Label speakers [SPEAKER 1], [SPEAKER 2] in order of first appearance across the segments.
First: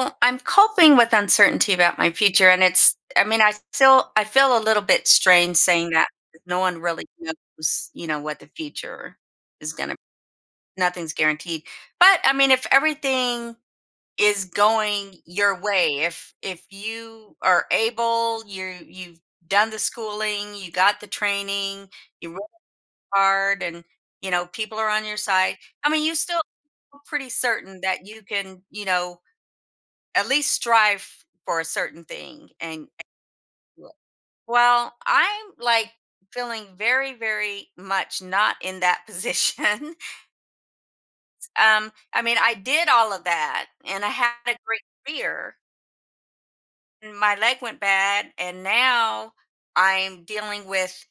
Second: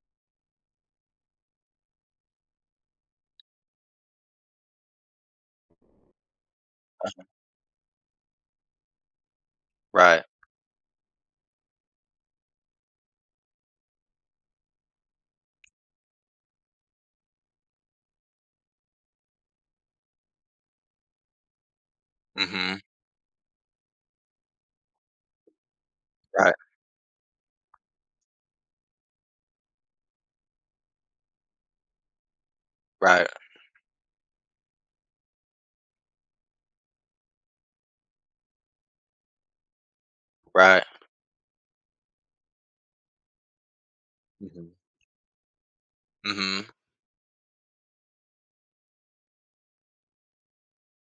[SPEAKER 1] Well, I'm coping with uncertainty about my future, and it's I mean, I feel a little bit strange saying that 'cause no one really knows, you know, what the future is gonna
[SPEAKER 2] Right.
[SPEAKER 1] nothing's guaranteed. But I mean, if everything is going your way, if you are able, you've done the schooling, you got the training, you work
[SPEAKER 2] Mhm.
[SPEAKER 1] hard and, you know, people are on your side. I mean, you still
[SPEAKER 2] Right,
[SPEAKER 1] feel pretty certain that you can, you know, at least strive for a certain thing and
[SPEAKER 2] right,
[SPEAKER 1] do it. Well, I'm, like, feeling very, very much not in that position.
[SPEAKER 2] right.
[SPEAKER 1] I mean, I did all of that, and I had a
[SPEAKER 2] Mhm.
[SPEAKER 1] great career,
[SPEAKER 2] Mhm.
[SPEAKER 1] and my leg went bad, and now I'm dealing with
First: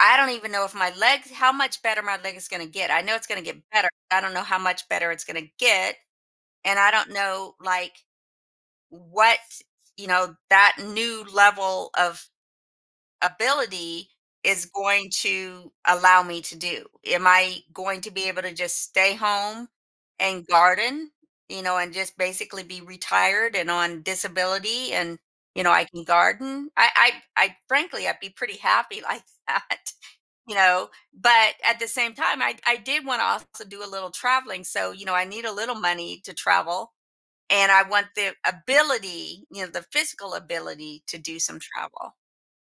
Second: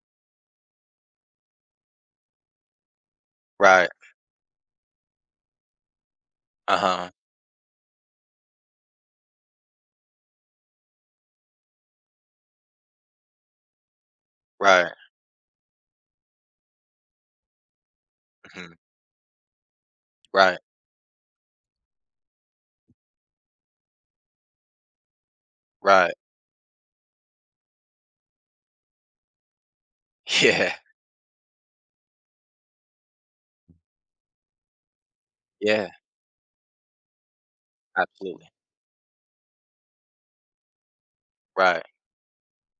[SPEAKER 1] I don't even know if my leg, how much better my leg is gonna get. I know it's gonna get better.
[SPEAKER 2] Right.
[SPEAKER 1] I don't know how much better it's gonna get, and I
[SPEAKER 2] Uh-huh.
[SPEAKER 1] don't know, like, what, you know, that new level of ability is
[SPEAKER 2] Right.
[SPEAKER 1] going to allow me to do. Am I going to be able to
[SPEAKER 2] Mhm.
[SPEAKER 1] just stay home and
[SPEAKER 2] Right,
[SPEAKER 1] garden, you know, and just basically be retired and on disability and, you know, I can
[SPEAKER 2] right.
[SPEAKER 1] garden. I'd be pretty happy like that. You
[SPEAKER 2] Yeah,
[SPEAKER 1] know, but at the same time I did want to also do a little traveling, so, you know, I need a little
[SPEAKER 2] yeah,
[SPEAKER 1] money to travel and I want the
[SPEAKER 2] absolutely.
[SPEAKER 1] ability, you know, the physical ability to do some
[SPEAKER 2] Right,
[SPEAKER 1] travel.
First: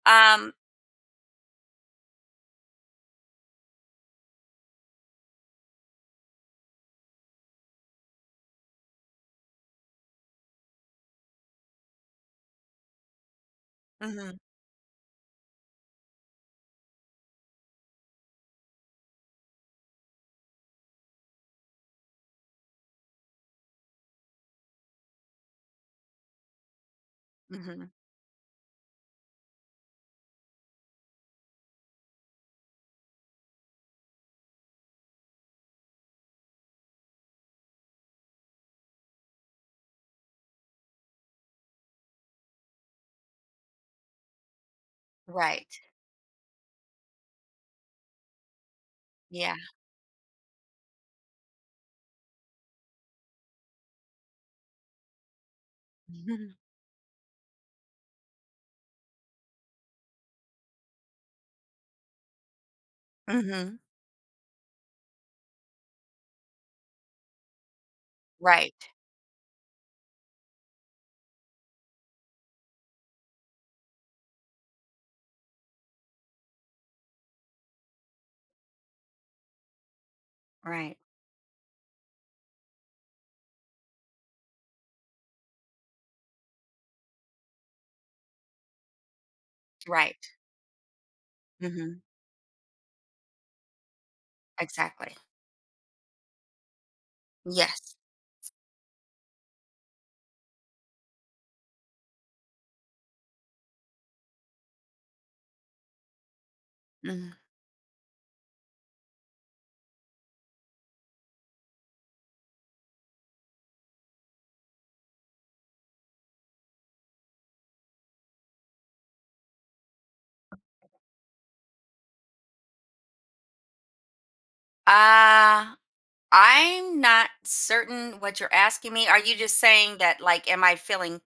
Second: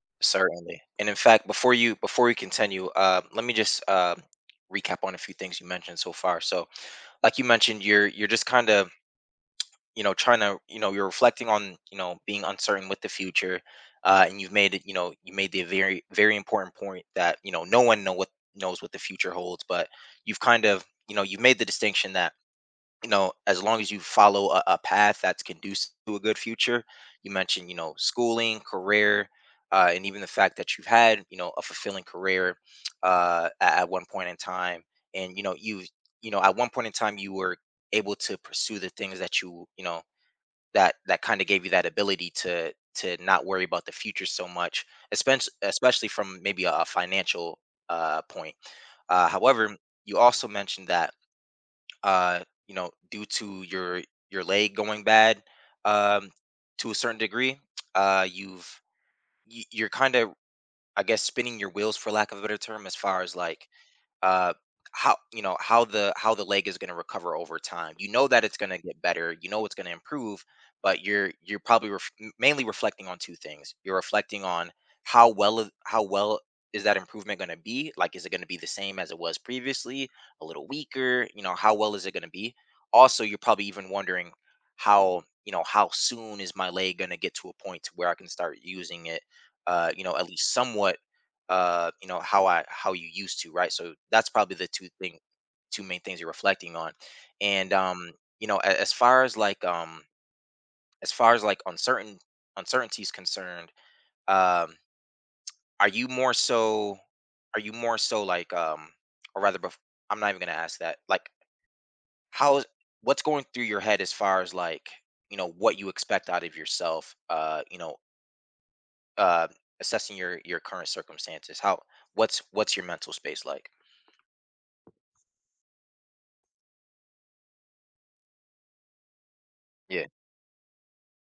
[SPEAKER 1] Um
[SPEAKER 2] certainly. And in fact, before we continue, let me just recap on a few things you mentioned so far. So, like you mentioned, you're just kinda, you know, trying to, you know, you're reflecting on, you know, being uncertain with the future,
[SPEAKER 1] Mhm,
[SPEAKER 2] and you've made it you know you made the very, very important point that, you know, no one knows what the future holds. But you've kind of, you know, you've made the distinction that, you know, as long as you follow a path that's conducive to a good future. You mentioned, you
[SPEAKER 1] mhm.
[SPEAKER 2] know, schooling, career, and even the fact that you've had, you know, a fulfilling career at one point in time, and, you know, you know, at one point in time you were able to pursue the things that you know, that kind of gave you that ability to not worry about the future so much,
[SPEAKER 1] Right.
[SPEAKER 2] especially from maybe a financial, point.
[SPEAKER 1] Yeah.
[SPEAKER 2] However, you also mentioned that, uh, you know, due to your leg going bad, um,
[SPEAKER 1] Mhm.
[SPEAKER 2] to a certain degree, you've you're kind of, I guess, spinning your wheels for lack of a better term, as far as like,
[SPEAKER 1] Mhm.
[SPEAKER 2] uh how, you know, how the leg is going to recover over time. You know that it's going
[SPEAKER 1] Right.
[SPEAKER 2] to get better. You know it's going to improve. But you're probably mainly reflecting on two things. You're reflecting on how well how well is that improvement going to be. Like, is it going to be the same as it was previously, a little
[SPEAKER 1] Right.
[SPEAKER 2] weaker? You know, how well is it going to be? Also, you're probably even wondering how, you know, how soon is my leg going to get to a point to where I can start using it, you know, at
[SPEAKER 1] Right.
[SPEAKER 2] least somewhat,
[SPEAKER 1] Mhm.
[SPEAKER 2] you know, how you used to, right? So that's probably the
[SPEAKER 1] Exactly.
[SPEAKER 2] two main things you're reflecting on. And
[SPEAKER 1] Yes.
[SPEAKER 2] you know, as far as like, uncertain, uncertainty is concerned, um are you more so,
[SPEAKER 1] Mhm.
[SPEAKER 2] are you more so like, or rather bef- I'm not even gonna ask that like how, what's going through your head as far as like, you know, what you expect out of yourself, uh assessing your current circumstances. How, what's your mental space like?
[SPEAKER 1] Uh, I'm not certain what you're asking me. Are you just saying that, like, am I feeling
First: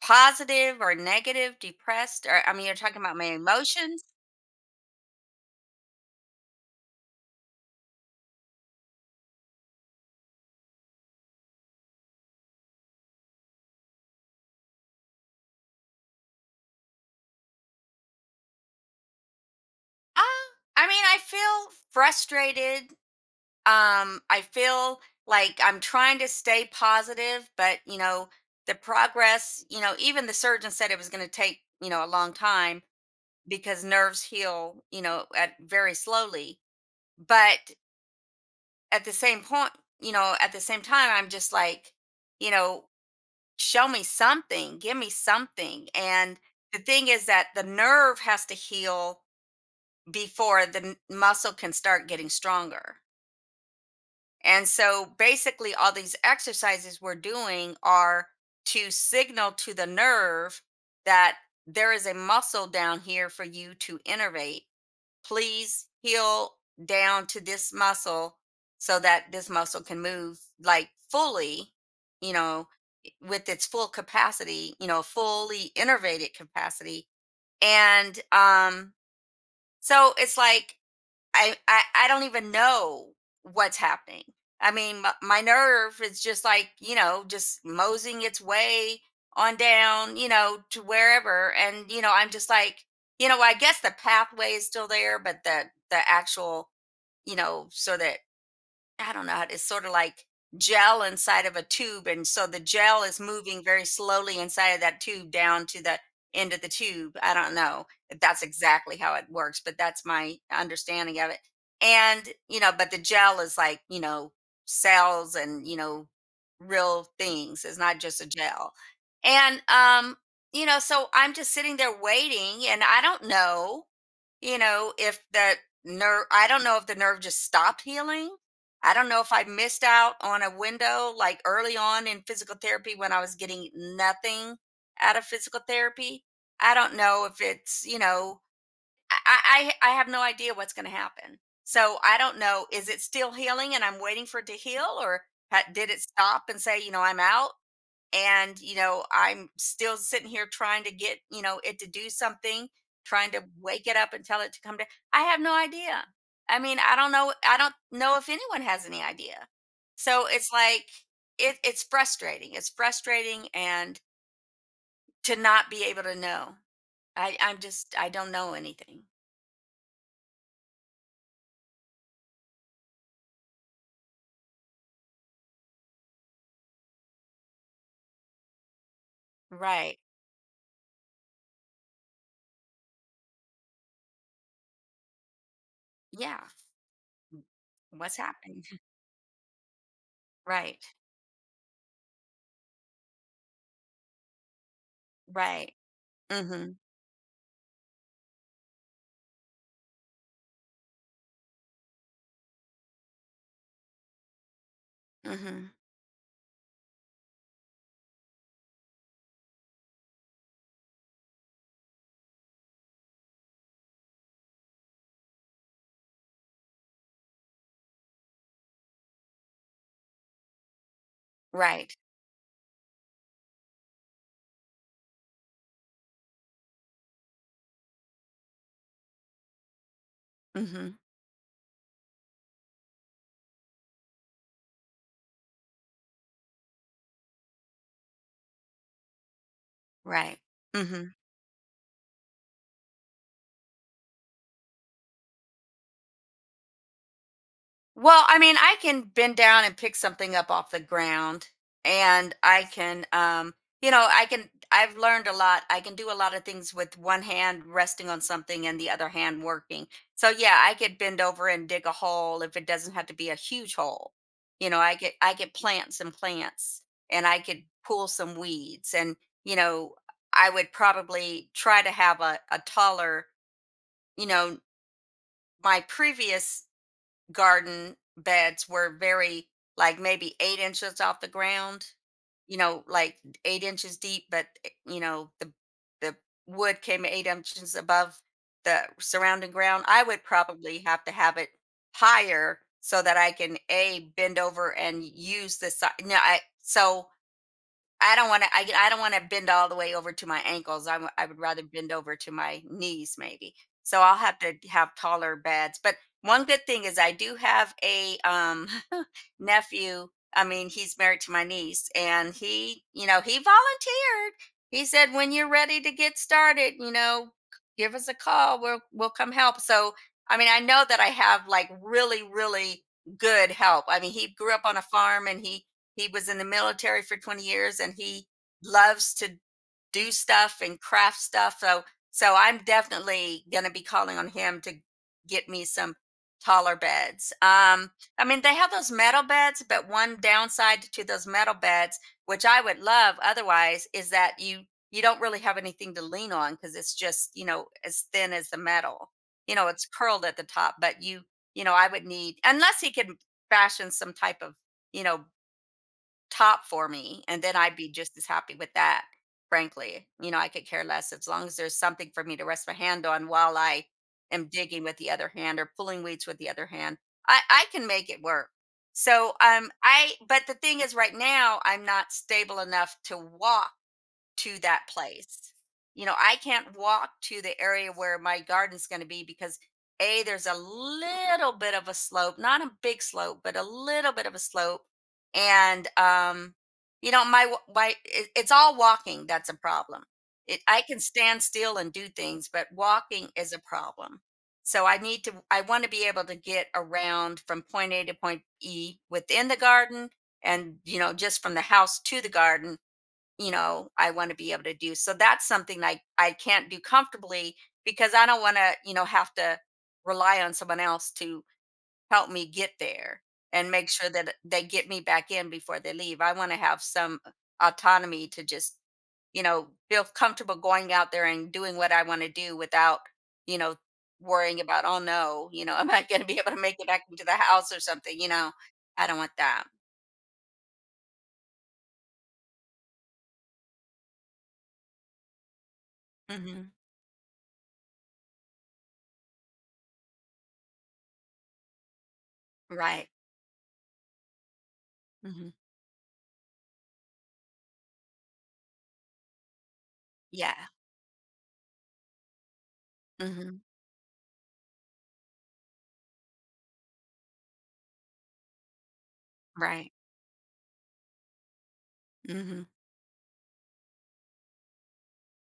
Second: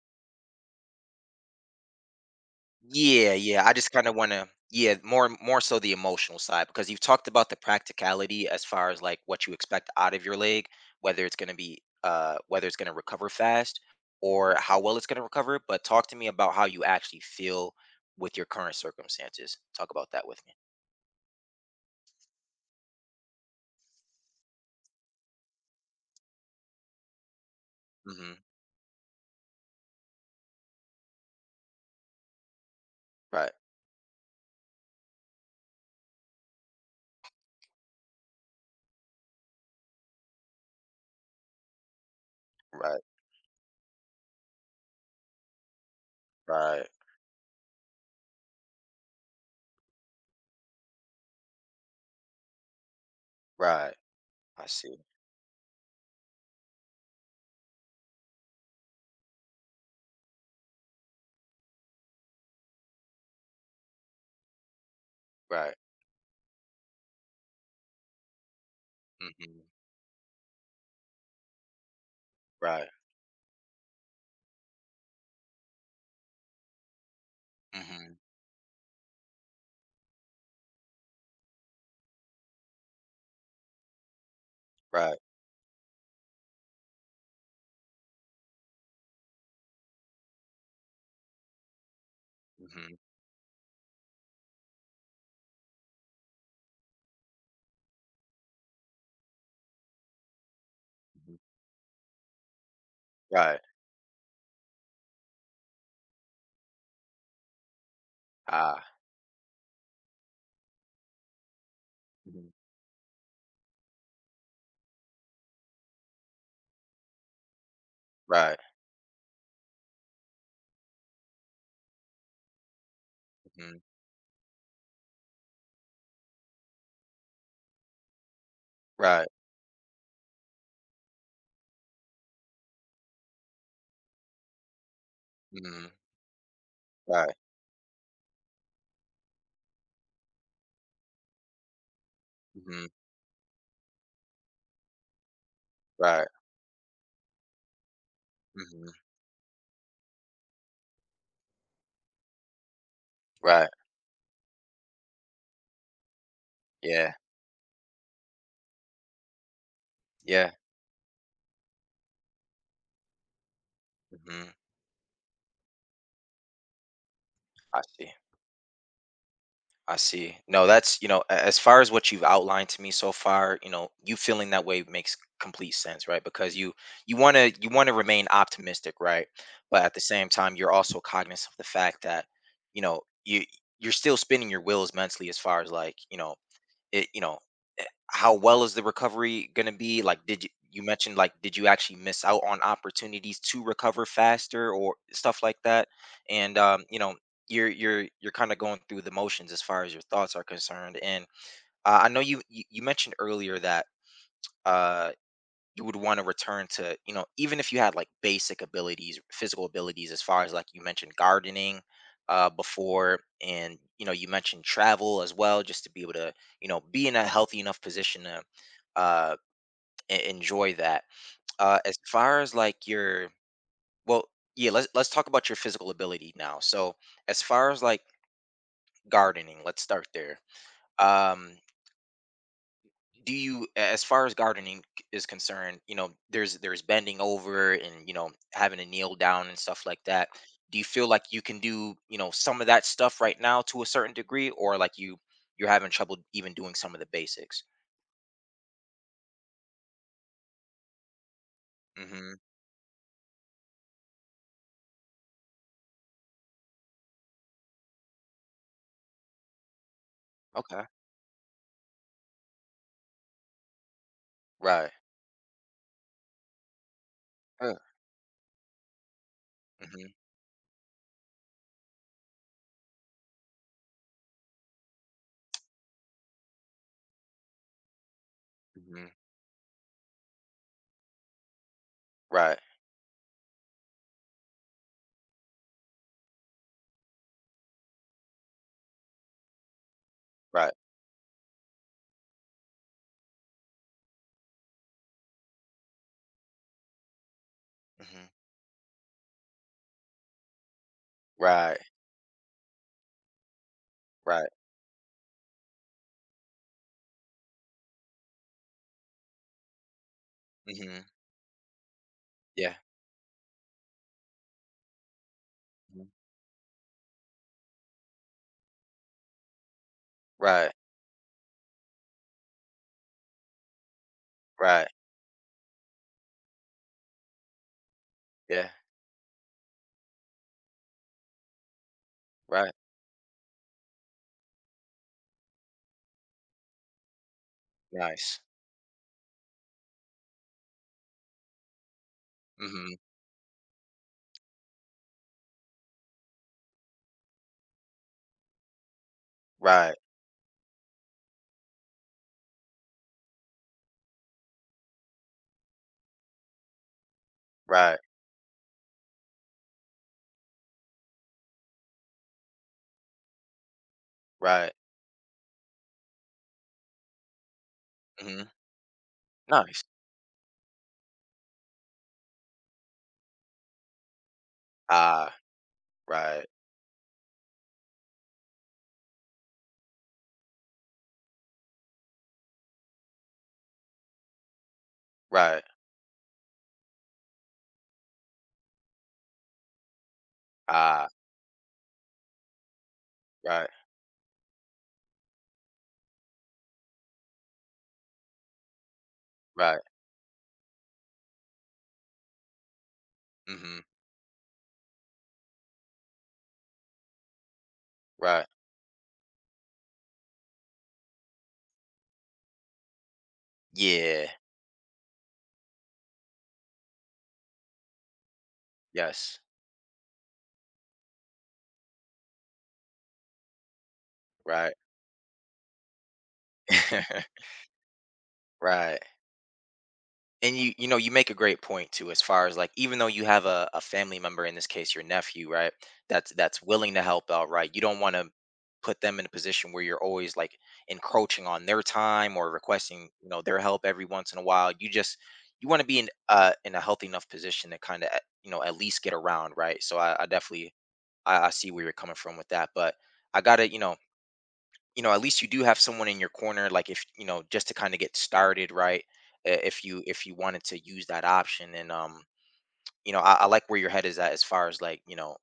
[SPEAKER 1] positive or negative, depressed? Or I mean, you're talking about my
[SPEAKER 2] Yeah, yeah. I just
[SPEAKER 1] emotions?
[SPEAKER 2] kind of want to, yeah, more, more so the emotional side, because you've talked about the practicality as far as like what you expect out of your leg, whether it's going to be, whether it's going to recover fast or how well it's going to recover, but talk to me about how you actually feel with your current circumstances. Talk about
[SPEAKER 1] Uh,
[SPEAKER 2] that with me.
[SPEAKER 1] I mean, I feel frustrated. I feel like I'm trying to stay positive, but, you know,
[SPEAKER 2] Mhm.
[SPEAKER 1] the progress, you know, even the surgeon said it was going to take, you know, a long time
[SPEAKER 2] Right.
[SPEAKER 1] because nerves heal, you know, at very slowly. But at the same point, you know, at the same time I'm just like, you know,
[SPEAKER 2] Right.
[SPEAKER 1] show me something, give me something. And the
[SPEAKER 2] Right.
[SPEAKER 1] thing is that the nerve has to heal before the muscle can start getting stronger.
[SPEAKER 2] Right. I
[SPEAKER 1] And
[SPEAKER 2] see.
[SPEAKER 1] so basically, all these exercises we're doing are to signal to the nerve that there is a muscle down here for you to innervate.
[SPEAKER 2] Right.
[SPEAKER 1] Please heal down to this muscle so that this
[SPEAKER 2] Mhm.
[SPEAKER 1] muscle can move like fully, you know,
[SPEAKER 2] Right.
[SPEAKER 1] with its full capacity, you know, fully innervated capacity.
[SPEAKER 2] Mhm.
[SPEAKER 1] And so it's like I don't even know what's happening. I mean, my,
[SPEAKER 2] Right.
[SPEAKER 1] my nerve is just like, you know, just moseying its way on down, you know, to wherever, and, you know, I'm just like,
[SPEAKER 2] Mhm.
[SPEAKER 1] you know, I guess the pathway is still there, but the actual, you know, so the I don't know how to, it's sort of like gel
[SPEAKER 2] Mhm.
[SPEAKER 1] inside of a tube. And so the gel is
[SPEAKER 2] Right.
[SPEAKER 1] moving very slowly inside of that tube down to the end of the tube. I don't know if that's
[SPEAKER 2] Ah.
[SPEAKER 1] exactly how it works, but that's my understanding of it. And,
[SPEAKER 2] Mhm.
[SPEAKER 1] you know, but the gel is like, you know, cells and, you know, real things. It's not just a
[SPEAKER 2] Right.
[SPEAKER 1] gel. And, you know, so I'm just sitting there waiting and I don't
[SPEAKER 2] Mhm.
[SPEAKER 1] know, you know, if I don't know if the nerve just stopped healing. I don't know
[SPEAKER 2] Right.
[SPEAKER 1] if I missed out on a window like early on in physical therapy when I was getting nothing out of physical
[SPEAKER 2] Mhm.
[SPEAKER 1] therapy. I don't know
[SPEAKER 2] Right.
[SPEAKER 1] if it's, you know, I have no idea what's going to happen. So I don't know.
[SPEAKER 2] Mhm.
[SPEAKER 1] Is it still healing and I'm waiting for it to heal, or did it
[SPEAKER 2] Right.
[SPEAKER 1] stop and say, you know, I'm out? And, you
[SPEAKER 2] Mhm.
[SPEAKER 1] know, I'm still sitting here trying to get, you know, it to do something, trying to
[SPEAKER 2] Right.
[SPEAKER 1] wake it up and tell it to come down. I have no idea. I mean, I don't
[SPEAKER 2] Yeah.
[SPEAKER 1] know. I don't know if anyone has any idea. So
[SPEAKER 2] Yeah.
[SPEAKER 1] it's like, it's frustrating, it's frustrating, and
[SPEAKER 2] Mhm.
[SPEAKER 1] to not be able to know, I I'm
[SPEAKER 2] I
[SPEAKER 1] just I
[SPEAKER 2] see.
[SPEAKER 1] don't know anything.
[SPEAKER 2] I see. No, that's, you know, as far as what you've outlined to me so far, you know, you feeling that way makes complete sense, right? Because you want to, you want to remain optimistic, right? But at
[SPEAKER 1] Right.
[SPEAKER 2] the same time, you're also cognizant of the fact that, you know, you, you're still spinning your wheels mentally as far as like, you know,
[SPEAKER 1] Yeah.
[SPEAKER 2] it, you know, eh,
[SPEAKER 1] What's
[SPEAKER 2] how well
[SPEAKER 1] happening?
[SPEAKER 2] is the recovery going to be? Like, did you,
[SPEAKER 1] Right.
[SPEAKER 2] you mentioned like, did you actually miss out on opportunities to recover faster or stuff like
[SPEAKER 1] Right.
[SPEAKER 2] that? And
[SPEAKER 1] Mhm.
[SPEAKER 2] you know, you're kind of going through the motions as far as your thoughts are concerned. And I know you, you, you mentioned earlier that, uh
[SPEAKER 1] Mhm.
[SPEAKER 2] you would want to return to, you know, even if you had like basic abilities, physical abilities, as far as like you mentioned gardening, before, and, you know, you mentioned travel as well, just to be able to, you know, be in a healthy enough position to uh, enjoy that. As
[SPEAKER 1] Right.
[SPEAKER 2] far as like your, well, yeah, let's talk about your physical ability now. So, as far as like gardening, let's start there.
[SPEAKER 1] Mhm.
[SPEAKER 2] Um, do you, as far as gardening is concerned, you know, there's bending over and, you know, having to kneel down and stuff like that.
[SPEAKER 1] Right.
[SPEAKER 2] Do you feel
[SPEAKER 1] Mhm.
[SPEAKER 2] like you can do, you know, some of that stuff right now to a certain degree, or like you, you're having trouble even doing some of the basics?
[SPEAKER 1] Well, I mean, I can bend down and pick something up off the ground, and
[SPEAKER 2] Hmm.
[SPEAKER 1] I can you know, I can I've learned a lot. I can do a lot of things with one hand resting on something and the other hand working. So yeah, I
[SPEAKER 2] Okay.
[SPEAKER 1] could bend over and dig a hole if it doesn't have to be a huge hole. You know,
[SPEAKER 2] Right.
[SPEAKER 1] I could plant some plants, and I could
[SPEAKER 2] Yeah.
[SPEAKER 1] pull some weeds, and, you know,
[SPEAKER 2] Hmm.
[SPEAKER 1] I would probably try to have a taller, you know, my previous garden beds were
[SPEAKER 2] Hmm.
[SPEAKER 1] very, like, maybe 8 inches off the ground, you
[SPEAKER 2] Right.
[SPEAKER 1] know, like 8 inches deep, but the wood came 8 inches above the surrounding ground. I would
[SPEAKER 2] Right.
[SPEAKER 1] probably have to have it higher so that I can a bend over and use the side. No, I, so I
[SPEAKER 2] Hmm.
[SPEAKER 1] don't want to. I, don't want to bend all the way over to my ankles. I would rather
[SPEAKER 2] Right.
[SPEAKER 1] bend over to my knees, maybe. So I'll have
[SPEAKER 2] Right.
[SPEAKER 1] to have taller beds. But one good thing is I do have a, nephew. I mean, he's
[SPEAKER 2] Hmm.
[SPEAKER 1] married to my niece, and
[SPEAKER 2] Yeah.
[SPEAKER 1] he, you know, he volunteered. He said, "When you're ready to
[SPEAKER 2] Mhm.
[SPEAKER 1] get started, you know, give us a call. We'll come help." So I mean, I
[SPEAKER 2] Right.
[SPEAKER 1] know that I have, like, really, really good help. I mean, he grew up on a
[SPEAKER 2] Right.
[SPEAKER 1] farm, and he was in the military for 20 years, and he
[SPEAKER 2] Yeah.
[SPEAKER 1] loves to do stuff and craft stuff. So I'm
[SPEAKER 2] Right.
[SPEAKER 1] definitely going to be calling on him to get me some taller beds. I
[SPEAKER 2] Nice.
[SPEAKER 1] mean, they have those metal beds, but one downside to those metal beds, which I would
[SPEAKER 2] Hmm.
[SPEAKER 1] love otherwise, is that you don't really have anything to lean on because it's just, you know, as thin as the metal. You know, it's
[SPEAKER 2] Right.
[SPEAKER 1] curled at the top, but you know, I would need, unless he can fashion some type of, you know, top for me, and then I'd be
[SPEAKER 2] Right.
[SPEAKER 1] just as happy with that, frankly. You know, I could care less as long as there's something for me to rest my hand on while I am
[SPEAKER 2] Right.
[SPEAKER 1] digging with the other hand or pulling weeds with the other hand. I can make it
[SPEAKER 2] Hmm.
[SPEAKER 1] work. So
[SPEAKER 2] Nice.
[SPEAKER 1] I, but the thing is, right now I'm not stable enough to walk to that
[SPEAKER 2] Ah.
[SPEAKER 1] place. You know, I
[SPEAKER 2] Right,
[SPEAKER 1] can't walk to the area where my garden's going to be because A, there's a little bit of a slope, not a big slope, but a little bit of a slope.
[SPEAKER 2] right.
[SPEAKER 1] And, you know, my, wa- my, it- it's all walking that's a problem. It, I can
[SPEAKER 2] Ah,
[SPEAKER 1] stand still and do things, but walking is a
[SPEAKER 2] right,
[SPEAKER 1] problem. So I want to be able to get around from point A to point E within the
[SPEAKER 2] right.
[SPEAKER 1] garden, and, you know, just from the house to the garden, you
[SPEAKER 2] Mm. Mhm.
[SPEAKER 1] know, I want to be able to do, so that's something I can't do comfortably because I don't
[SPEAKER 2] Right.
[SPEAKER 1] want to, you know, have to rely on someone else to help me get there and make sure
[SPEAKER 2] Yeah.
[SPEAKER 1] that they get me back in before they leave. I want to have some autonomy to just,
[SPEAKER 2] Yes.
[SPEAKER 1] you know, feel comfortable going out there and doing what I want to do without, you know, worrying
[SPEAKER 2] Right.
[SPEAKER 1] about, oh no, you know, I'm not going to be able to make it back into the house or something. You know,
[SPEAKER 2] Right.
[SPEAKER 1] I don't want that.
[SPEAKER 2] And you know, you make a great point too, as far as like, even though you have a family member, in this case your nephew, right? That's
[SPEAKER 1] Hmm.
[SPEAKER 2] willing to help out, right? You don't want to put them in a position where you're always like encroaching on their time or
[SPEAKER 1] Right.
[SPEAKER 2] requesting, you know, their help every once in a while. You just,
[SPEAKER 1] Hmm.
[SPEAKER 2] you want to be in, in a healthy enough position to kind of, you know, at least get around, right? So I
[SPEAKER 1] Yeah.
[SPEAKER 2] definitely, I see where you're coming from with that, but I
[SPEAKER 1] Hmm.
[SPEAKER 2] gotta, you know, at least you do have someone in your corner, like, if, you know, just to kind of get started, right? If
[SPEAKER 1] Right.
[SPEAKER 2] you, if you wanted to use that option. And
[SPEAKER 1] Hmm.
[SPEAKER 2] you know, I like where your head is at as far as like, you know,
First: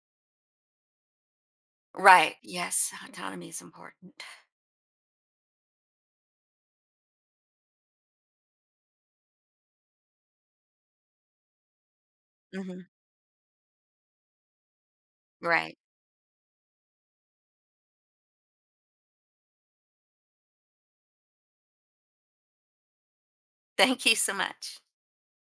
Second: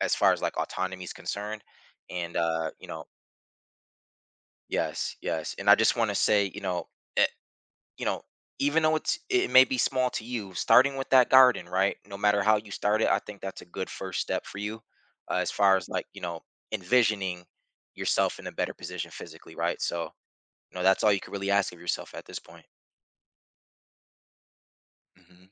[SPEAKER 2] as far as like autonomy is concerned,
[SPEAKER 1] Right.
[SPEAKER 2] and you
[SPEAKER 1] Yes.
[SPEAKER 2] know,
[SPEAKER 1] Autonomy is important.
[SPEAKER 2] yes, yes. And I just want to say, you know, you know, even though it's, it may be small to you, starting with that garden, right? No matter how you
[SPEAKER 1] Hmm.
[SPEAKER 2] start it, I think that's a good first step for you, as far
[SPEAKER 1] Right.
[SPEAKER 2] as like, you know, envisioning yourself in a better position physically, right? So, you know, that's all you can really ask of yourself at this point.
[SPEAKER 1] Thank you so much.
[SPEAKER 2] Mhm.